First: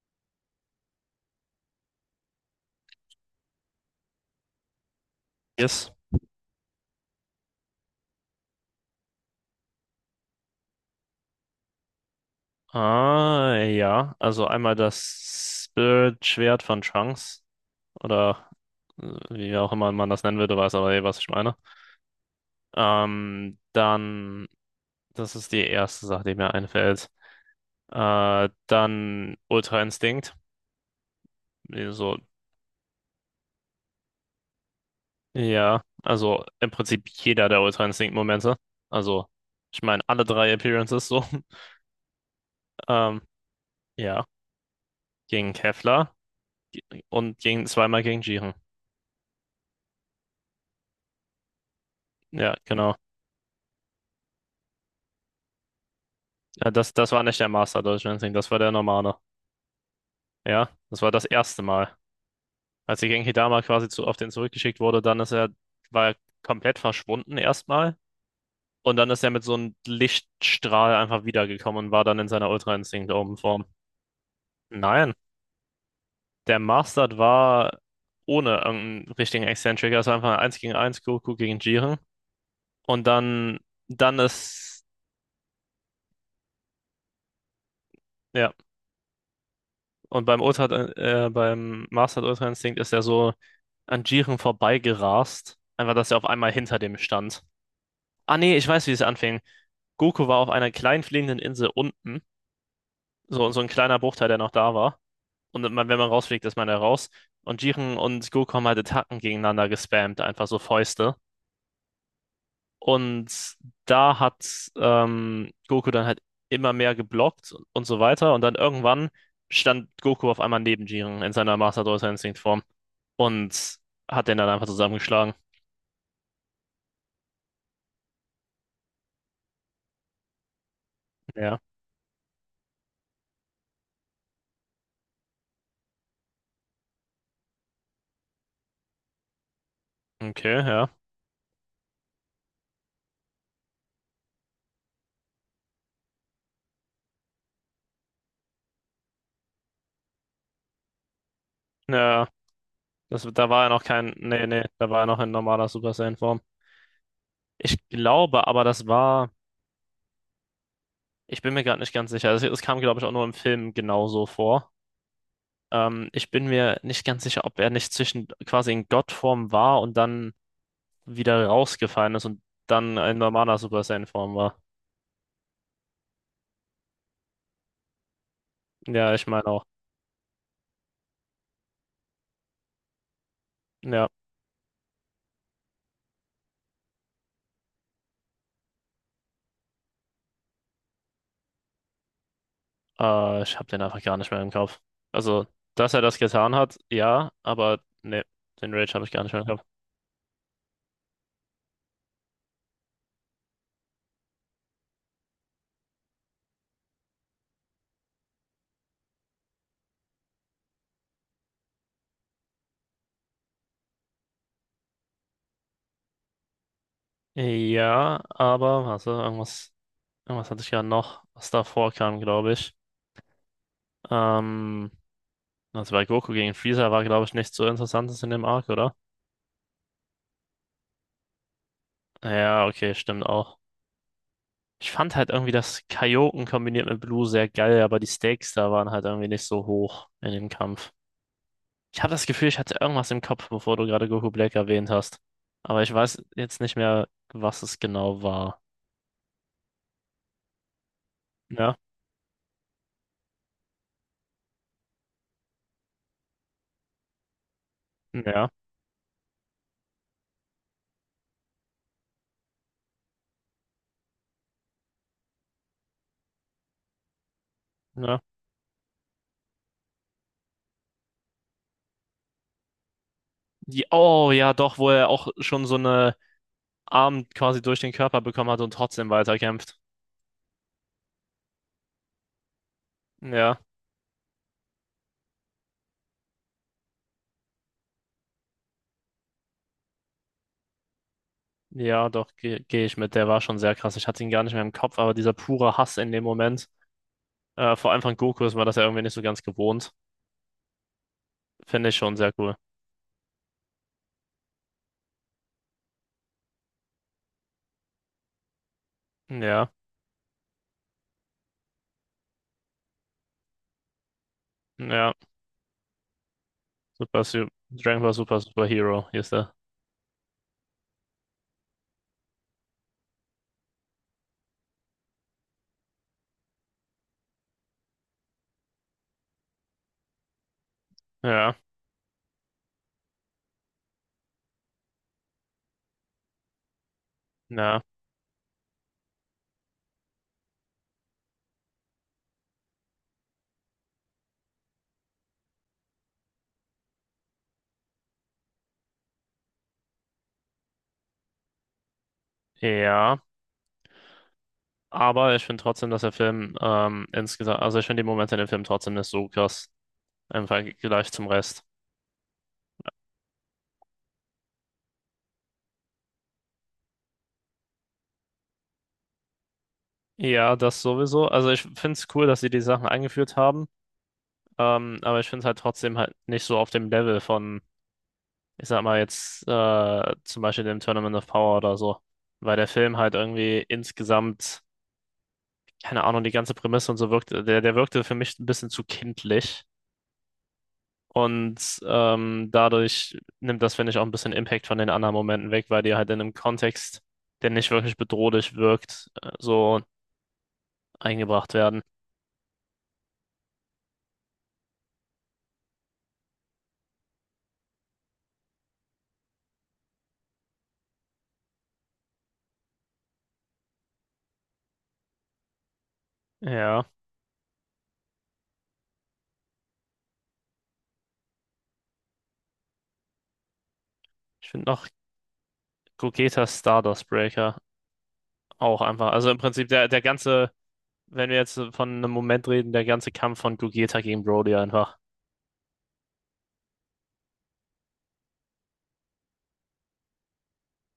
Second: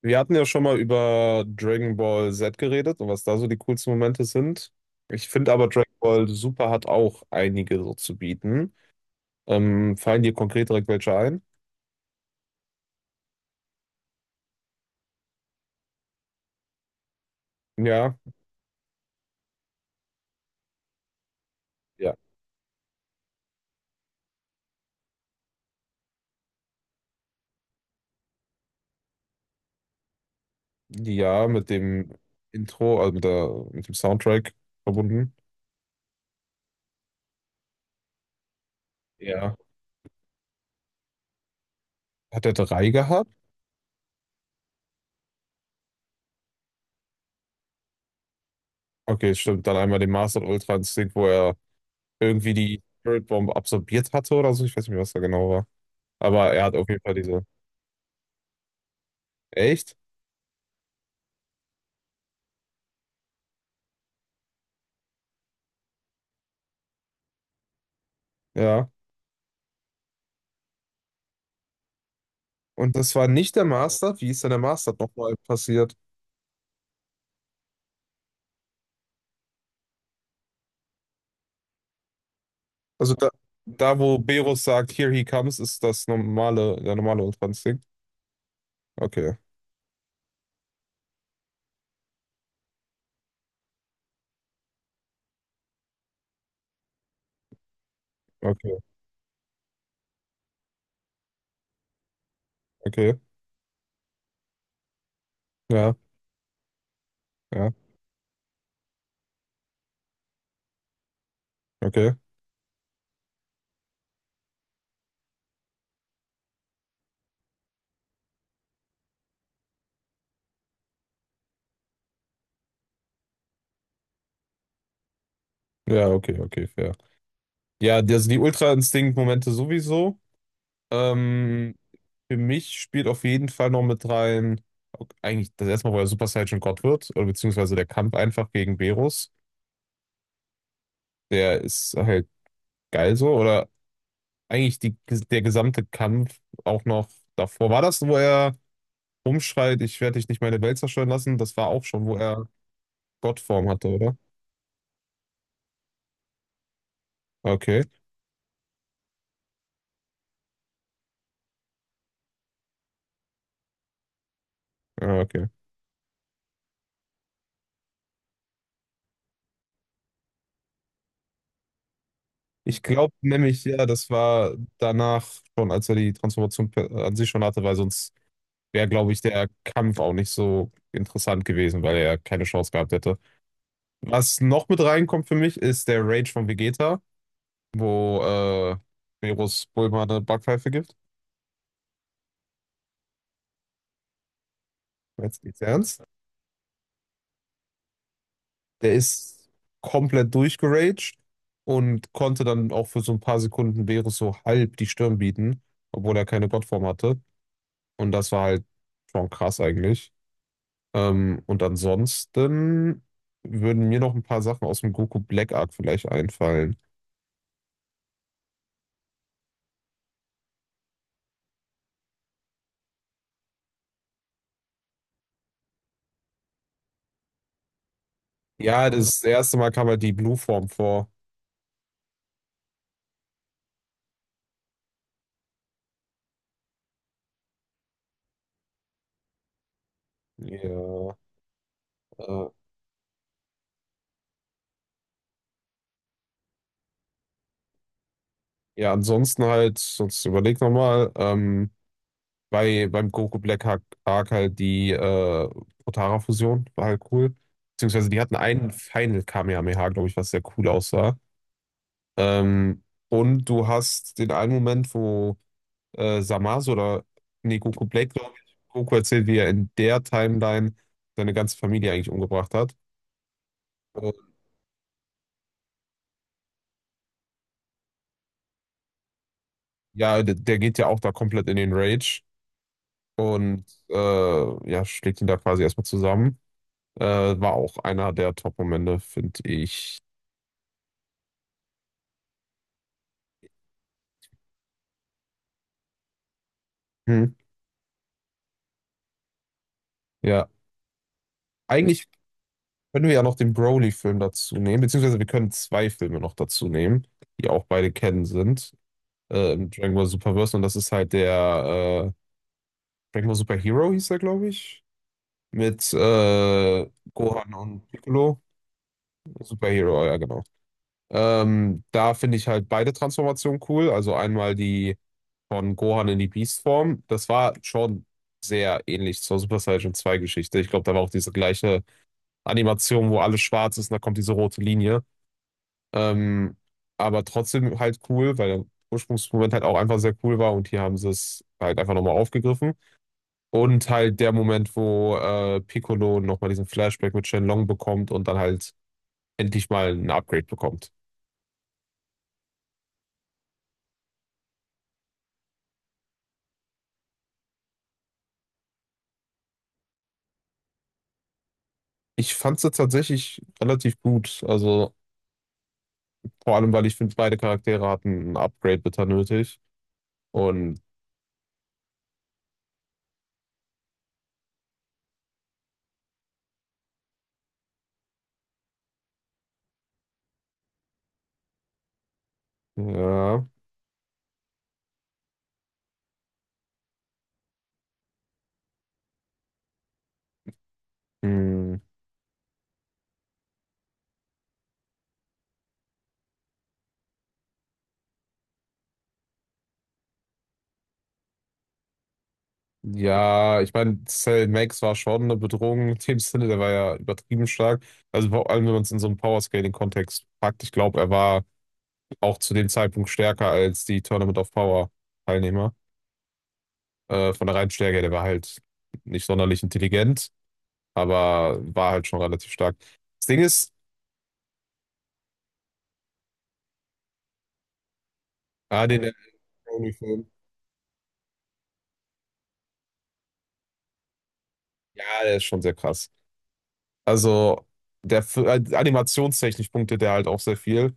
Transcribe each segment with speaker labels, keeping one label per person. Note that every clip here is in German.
Speaker 1: Wir hatten ja schon mal über Dragon Ball Z geredet und was da so die coolsten Momente sind. Ich finde aber
Speaker 2: Yes.
Speaker 1: Dragon Ball Super hat auch einige so zu bieten. Fallen dir konkret direkt welche ein?
Speaker 2: Ah, ja. Also einmal das Spirit-Schwert von Trunks
Speaker 1: Ja,
Speaker 2: oder äh, wie auch immer man das nennen würde, weiß aber eh, was ich meine.
Speaker 1: ja.
Speaker 2: Ähm, dann, Das ist die erste Sache, die mir einfällt. Dann Ultra Instinct.
Speaker 1: Ja, mit dem
Speaker 2: So,
Speaker 1: Intro, also mit dem Soundtrack verbunden.
Speaker 2: ja. Also im Prinzip jeder der Ultra Instinct-Momente. Also,
Speaker 1: Ja.
Speaker 2: ich meine, alle drei Appearances so.
Speaker 1: Hat er drei
Speaker 2: Ähm,
Speaker 1: gehabt?
Speaker 2: ja. Gegen Kefla und gegen zweimal gegen Jiren.
Speaker 1: Okay, stimmt. Dann einmal den Master Ultra Instinct, wo er irgendwie
Speaker 2: Ja,
Speaker 1: die
Speaker 2: genau.
Speaker 1: Spirit Bomb absorbiert hatte oder so. Ich weiß nicht mehr, was da genau war. Aber er
Speaker 2: Ja,
Speaker 1: hat auf
Speaker 2: das,
Speaker 1: jeden
Speaker 2: das
Speaker 1: Fall
Speaker 2: war nicht
Speaker 1: diese.
Speaker 2: der Master Deutschland, das war der normale.
Speaker 1: Echt?
Speaker 2: Ja, das war das erste Mal. Als die Genkidama quasi zu, auf den zurückgeschickt wurde, dann ist er, war er komplett verschwunden erstmal.
Speaker 1: Ja.
Speaker 2: Und dann ist er mit so einem Lichtstrahl einfach wiedergekommen und war dann in seiner Ultra
Speaker 1: Und
Speaker 2: Instinct
Speaker 1: das war
Speaker 2: oben
Speaker 1: nicht der
Speaker 2: Form.
Speaker 1: Master. Wie ist denn der Master
Speaker 2: Nein,
Speaker 1: nochmal passiert?
Speaker 2: der Mastered war ohne irgendeinen richtigen Eccentric. Es war einfach eins gegen eins Goku gegen Jiren. Und
Speaker 1: Also da wo
Speaker 2: dann
Speaker 1: Berus
Speaker 2: ist,
Speaker 1: sagt, Here he comes, ist das normale, der normale ultrans.
Speaker 2: ja.
Speaker 1: Okay,
Speaker 2: Und beim Ultra, beim Master Ultra Instinct ist er so an Jiren vorbeigerast. Einfach, dass er auf einmal hinter dem stand. Ah nee, ich
Speaker 1: okay,
Speaker 2: weiß, wie es anfing. Goku war auf einer kleinen fliegenden Insel unten.
Speaker 1: okay.
Speaker 2: So, so ein kleiner Bruchteil, der noch da war. Und man,
Speaker 1: Ja,
Speaker 2: wenn man rausfliegt, ist man da raus. Und
Speaker 1: ja,
Speaker 2: Jiren und Goku haben halt Attacken gegeneinander gespammt, einfach so Fäuste.
Speaker 1: okay.
Speaker 2: Und da hat Goku dann halt immer mehr geblockt und so weiter. Und dann irgendwann stand Goku auf einmal neben Jiren in seiner Master Ultra Instinct Form. Und hat den dann einfach zusammengeschlagen.
Speaker 1: Ja, okay, okay, fair. Ja, also die Ultra-Instinkt-Momente sowieso.
Speaker 2: Ja.
Speaker 1: Ähm, für mich spielt auf jeden Fall noch mit rein, ok, eigentlich das erste Mal, wo er Super Saiyan Gott wird, oder beziehungsweise der Kampf einfach gegen Berus.
Speaker 2: Okay, ja.
Speaker 1: Der ist halt geil so, oder eigentlich der gesamte Kampf auch noch davor. War das, wo er rumschreit, ich werde dich nicht meine Welt zerstören lassen? Das war auch schon, wo
Speaker 2: Ja,
Speaker 1: er
Speaker 2: da war
Speaker 1: Gottform
Speaker 2: er noch
Speaker 1: hatte,
Speaker 2: kein,
Speaker 1: oder?
Speaker 2: nee, nee, da war er noch in normaler Super Saiyan-Form. Ich
Speaker 1: Okay,
Speaker 2: glaube aber, das war, ich bin mir gerade nicht ganz sicher. Es kam, glaube ich, auch nur im Film genauso vor.
Speaker 1: ah, okay.
Speaker 2: Ich bin mir nicht ganz sicher, ob er nicht zwischen quasi in Gottform war und dann wieder rausgefallen ist und
Speaker 1: Ich
Speaker 2: dann
Speaker 1: glaube
Speaker 2: in normaler
Speaker 1: nämlich,
Speaker 2: Super
Speaker 1: ja, das
Speaker 2: Saiyan-Form
Speaker 1: war
Speaker 2: war.
Speaker 1: danach schon, als er die Transformation an sich schon hatte, weil sonst wäre, glaube
Speaker 2: Ja,
Speaker 1: ich,
Speaker 2: ich meine
Speaker 1: der
Speaker 2: auch.
Speaker 1: Kampf auch nicht so interessant gewesen, weil er keine Chance gehabt hätte.
Speaker 2: Ja.
Speaker 1: Was noch mit reinkommt für mich, ist der Rage von Vegeta, wo Meerus Bulma eine Backpfeife gibt.
Speaker 2: Ich habe den einfach gar nicht mehr im Kopf.
Speaker 1: Jetzt
Speaker 2: Also,
Speaker 1: geht's
Speaker 2: dass er
Speaker 1: ernst.
Speaker 2: das getan hat, ja, aber ne, den
Speaker 1: Der
Speaker 2: Rage habe ich gar nicht mehr
Speaker 1: ist
Speaker 2: im Kopf.
Speaker 1: komplett durchgeraged und konnte dann auch für so ein paar Sekunden Beerus so halb die Stirn bieten, obwohl er keine Gottform hatte. Und das war halt schon krass eigentlich. Und ansonsten würden mir noch ein paar Sachen aus dem Goku Black Arc vielleicht einfallen.
Speaker 2: Ja, aber, warte, irgendwas hatte ich gerade noch, was davor kam, glaube ich. Ähm, also bei Goku gegen Freezer war, glaube ich, nichts so Interessantes in dem Arc,
Speaker 1: Ja,
Speaker 2: oder?
Speaker 1: das erste Mal kam halt die Blue-Form vor.
Speaker 2: Ja, okay, stimmt auch. Ich fand halt irgendwie das Kaioken kombiniert mit Blue sehr geil, aber die Stakes da waren halt irgendwie nicht so hoch in dem Kampf.
Speaker 1: Ja,
Speaker 2: Ich habe das
Speaker 1: äh,
Speaker 2: Gefühl, ich hatte irgendwas im Kopf, bevor du gerade Goku Black erwähnt hast. Aber ich weiß jetzt nicht mehr, was es genau war.
Speaker 1: ja, ansonsten halt, sonst überleg nochmal.
Speaker 2: Ja,
Speaker 1: Beim Goku Black Arc halt die Potara-Fusion, war halt cool. Beziehungsweise die hatten
Speaker 2: ja,
Speaker 1: einen Final Kamehameha, glaube ich, was sehr cool aussah. Ähm, und du hast den einen Moment, wo Zamasu oder nee, Goku Black,
Speaker 2: ja.
Speaker 1: glaube ich, Goku erzählt, wie er in der Timeline seine ganze Familie eigentlich umgebracht hat. Und
Speaker 2: Oh ja, doch, wo er auch schon so eine Arm quasi durch den Körper bekommen hat und trotzdem weiterkämpft.
Speaker 1: ja, der geht ja auch da komplett in den Rage
Speaker 2: Ja,
Speaker 1: und ja, schlägt ihn da quasi erstmal zusammen. War auch einer der Top-Momente, finde ich.
Speaker 2: ja, doch, geh ich mit. Der war schon sehr krass. Ich hatte ihn gar nicht mehr im Kopf, aber dieser pure Hass in dem Moment,
Speaker 1: Hm.
Speaker 2: vor allem von Goku, ist man das ja irgendwie nicht so ganz gewohnt.
Speaker 1: Ja.
Speaker 2: Finde ich
Speaker 1: Eigentlich
Speaker 2: schon sehr cool.
Speaker 1: können wir ja noch den Broly-Film dazu nehmen, beziehungsweise wir können zwei Filme noch dazu nehmen, die auch beide kennen sind. Im
Speaker 2: Ja,
Speaker 1: Dragon Ball Superverse und das ist halt der Dragon Ball Super Hero hieß er, glaube ich.
Speaker 2: ja,
Speaker 1: Mit
Speaker 2: super,
Speaker 1: Gohan und
Speaker 2: Dragon Ball
Speaker 1: Piccolo.
Speaker 2: Super Super Hero, hier ist er.
Speaker 1: Super Hero, ja genau. Da finde ich halt beide Transformationen cool. Also einmal die von Gohan in die Beast-Form. Das war schon sehr ähnlich zur Super Saiyan zwei Geschichte. Ich glaube, da war auch diese
Speaker 2: Ja,
Speaker 1: gleiche Animation, wo alles schwarz ist und da kommt diese rote Linie. Ähm, aber trotzdem
Speaker 2: ja,
Speaker 1: halt cool, weil der Ursprungsmoment halt auch einfach sehr cool war und hier haben sie es halt einfach nochmal aufgegriffen. Und halt der Moment, wo Piccolo nochmal diesen Flashback mit Shenlong bekommt und dann halt endlich mal ein Upgrade bekommt.
Speaker 2: ja. Aber ich finde trotzdem, dass der Film insgesamt, also ich finde die Momente in dem Film trotzdem nicht so krass im Vergleich zum Rest.
Speaker 1: Ich fand sie tatsächlich relativ gut. Also vor allem, weil ich finde, beide Charaktere hatten ein Upgrade bitter nötig.
Speaker 2: Ja,
Speaker 1: Und
Speaker 2: das sowieso. Also ich finde es cool, dass sie die Sachen eingeführt haben, aber ich finde es halt trotzdem halt nicht so auf dem Level von, ich sag mal jetzt zum Beispiel dem Tournament of Power oder so, weil der Film halt
Speaker 1: ja.
Speaker 2: irgendwie insgesamt, keine Ahnung, die ganze Prämisse und so wirkte, der wirkte für mich ein bisschen zu kindlich.
Speaker 1: Hm.
Speaker 2: Und dadurch nimmt das, finde ich, auch ein bisschen Impact von den anderen Momenten weg, weil die halt in einem Kontext, der nicht wirklich bedrohlich wirkt, so eingebracht werden.
Speaker 1: Ja, ich meine, Cell Max war schon eine Bedrohung in dem Sinne, der war ja übertrieben stark. Also vor allem, wenn man es in so einen Power-Scaling-Kontext packt, ich glaube, er war auch zu dem Zeitpunkt stärker als die Tournament of Power-Teilnehmer.
Speaker 2: Ja,
Speaker 1: Von der reinen Stärke her, der war halt nicht sonderlich intelligent, aber war halt schon relativ stark. Das Ding ist,
Speaker 2: ich finde noch Gogetas Stardust Breaker auch
Speaker 1: ah, den
Speaker 2: einfach. Also im Prinzip der
Speaker 1: Animation,
Speaker 2: ganze, wenn wir jetzt von einem Moment reden, der ganze Kampf von Gogeta gegen Broly einfach.
Speaker 1: ja, der ist schon sehr krass. Also, animationstechnisch punktet der halt auch sehr viel.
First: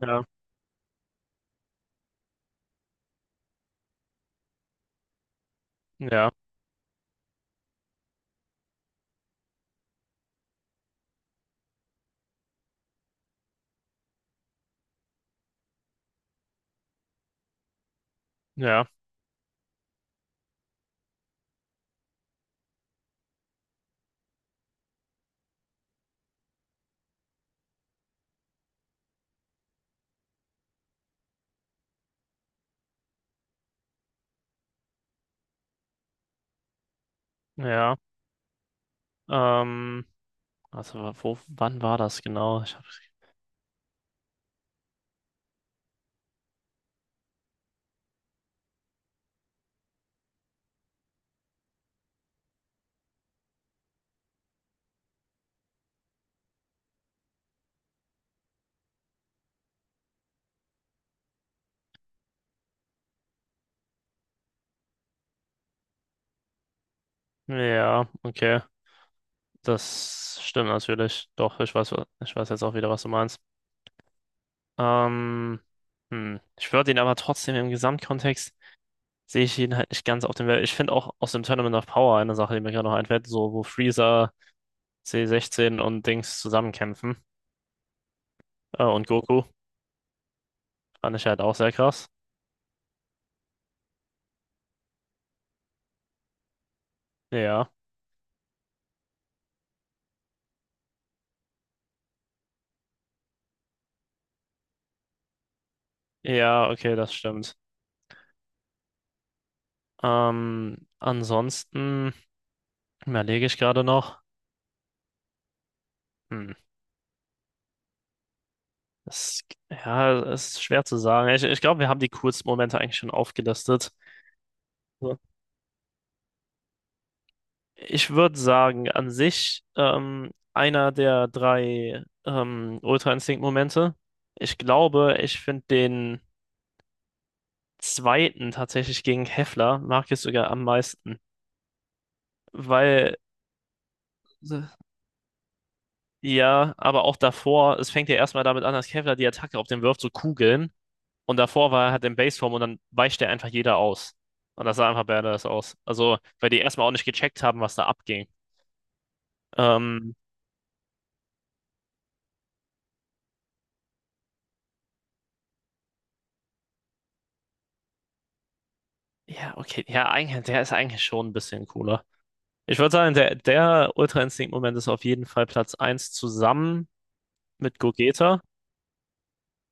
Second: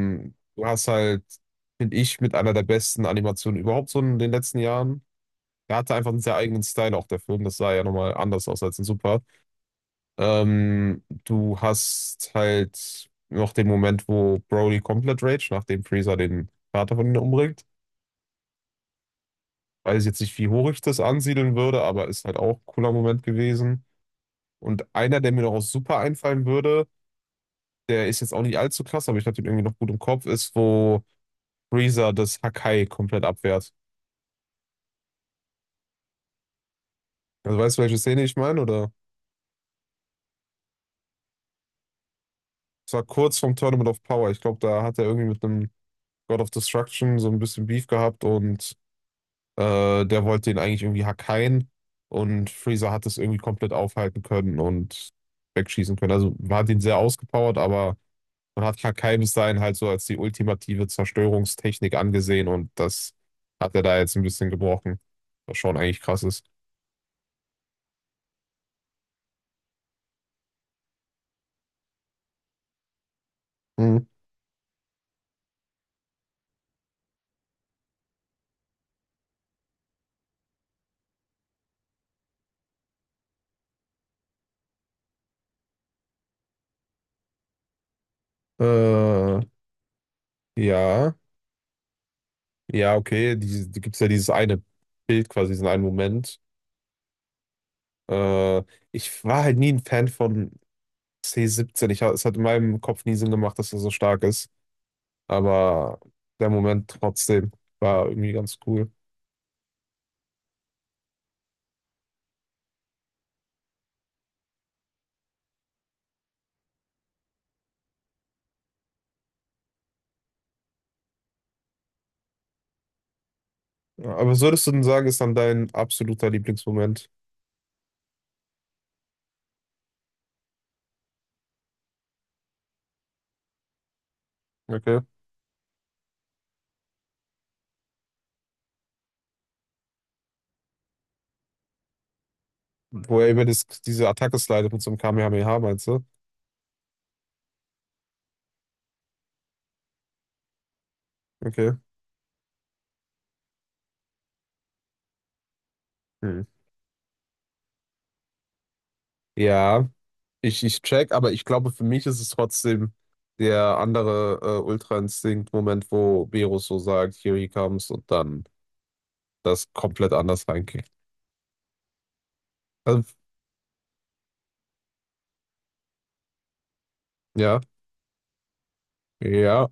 Speaker 2: Ja,
Speaker 1: Du hast halt, finde ich, mit einer der besten Animationen überhaupt so in den letzten Jahren. Er hatte einfach einen
Speaker 2: ja,
Speaker 1: sehr eigenen Style auch der Film. Das sah ja nochmal anders aus als in Super. Du hast halt noch den Moment, wo Broly komplett rage, nachdem Freezer den Vater von ihm umbringt.
Speaker 2: ja,
Speaker 1: Weiß jetzt nicht, wie hoch ich das ansiedeln würde, aber ist halt auch ein cooler Moment gewesen. Und einer, der mir noch aus Super einfallen würde, der ist jetzt auch nicht allzu krass, aber ich hatte ihn irgendwie noch gut im Kopf, ist, wo Freezer das Hakai komplett abwehrt. Also weißt du,
Speaker 2: ja.
Speaker 1: welche Szene ich meine? Oder
Speaker 2: Ähm, also wann war das genau?
Speaker 1: es war kurz vom Tournament of Power. Ich glaube, da hat er irgendwie mit einem God of Destruction so ein bisschen Beef gehabt und der wollte ihn eigentlich irgendwie hackeien und Freezer hat es irgendwie komplett aufhalten können und wegschießen können. Also man hat ihn sehr ausgepowert, aber man hat Hakai bis dahin halt so als die ultimative Zerstörungstechnik angesehen und das hat er da jetzt ein bisschen gebrochen, was schon eigentlich krass ist.
Speaker 2: Ja, okay. Das stimmt natürlich. Doch, ich weiß jetzt auch wieder, was du meinst.
Speaker 1: Mhm.
Speaker 2: Ähm, hm. Ich würde ihn aber trotzdem im Gesamtkontext sehe ich ihn halt nicht ganz auf dem Level. Ich finde auch aus dem Tournament of Power eine Sache, die mir gerade noch einfällt, so wo Freezer, C16 und Dings zusammenkämpfen. Und
Speaker 1: Äh,
Speaker 2: Goku
Speaker 1: ja.
Speaker 2: fand ich halt auch sehr krass.
Speaker 1: Ja, okay, die gibt es ja dieses eine Bild quasi, diesen einen Moment.
Speaker 2: Ja.
Speaker 1: Äh, ich war halt nie ein Fan von C17. Es hat in meinem Kopf nie Sinn gemacht, dass er so stark ist. Aber der
Speaker 2: Ja,
Speaker 1: Moment
Speaker 2: okay, das
Speaker 1: trotzdem
Speaker 2: stimmt.
Speaker 1: war irgendwie ganz cool.
Speaker 2: Ansonsten überlege ich gerade noch. Hm. Das, ja, es ist schwer zu sagen. Ich glaube, wir haben die coolsten Momente eigentlich schon aufgelistet.
Speaker 1: Ja, aber was würdest du denn sagen,
Speaker 2: So.
Speaker 1: ist dann dein absoluter Lieblingsmoment?
Speaker 2: Ich würde sagen, an sich einer der drei Ultra Instinct-Momente. Ich
Speaker 1: Okay.
Speaker 2: glaube, ich finde den zweiten tatsächlich gegen Heffler mag ich sogar am meisten. Weil,
Speaker 1: Wo er über das, diese Attacke
Speaker 2: So.
Speaker 1: slidet mit so einem Kamehameha, meinst du?
Speaker 2: Ja, aber auch davor, es fängt ja erstmal damit an, dass Heffler die Attacke auf den wirft, so Kugeln. Und davor
Speaker 1: Okay.
Speaker 2: war er halt in Baseform und dann weicht er einfach jeder aus. Und das sah einfach badass aus. Also,
Speaker 1: Hm.
Speaker 2: weil die erstmal auch nicht gecheckt haben, was da abging.
Speaker 1: Ja.
Speaker 2: Ähm,
Speaker 1: Ich check, aber ich glaube, für mich ist es trotzdem der andere Ultra-Instinkt-Moment, wo Beerus so sagt, here he comes und dann
Speaker 2: ja,
Speaker 1: das
Speaker 2: okay, ja,
Speaker 1: komplett
Speaker 2: eigentlich,
Speaker 1: anders
Speaker 2: der ist
Speaker 1: reingeht.
Speaker 2: eigentlich schon ein bisschen cooler. Ich würde
Speaker 1: Also,
Speaker 2: sagen, der Ultra-Instinkt-Moment ist auf jeden Fall Platz eins zusammen
Speaker 1: ja,
Speaker 2: mit Gogeta.
Speaker 1: ja,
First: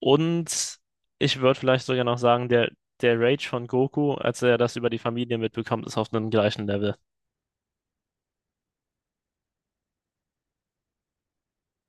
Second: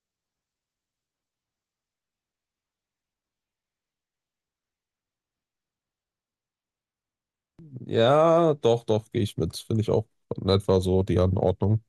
Speaker 2: Und ich würde vielleicht sogar noch sagen, der Rage von Goku, als er das über die Familie mitbekommt, ist auf einem gleichen Level.
Speaker 1: ja, doch, doch, gehe ich mit. Finde ich auch in etwa so die Anordnung.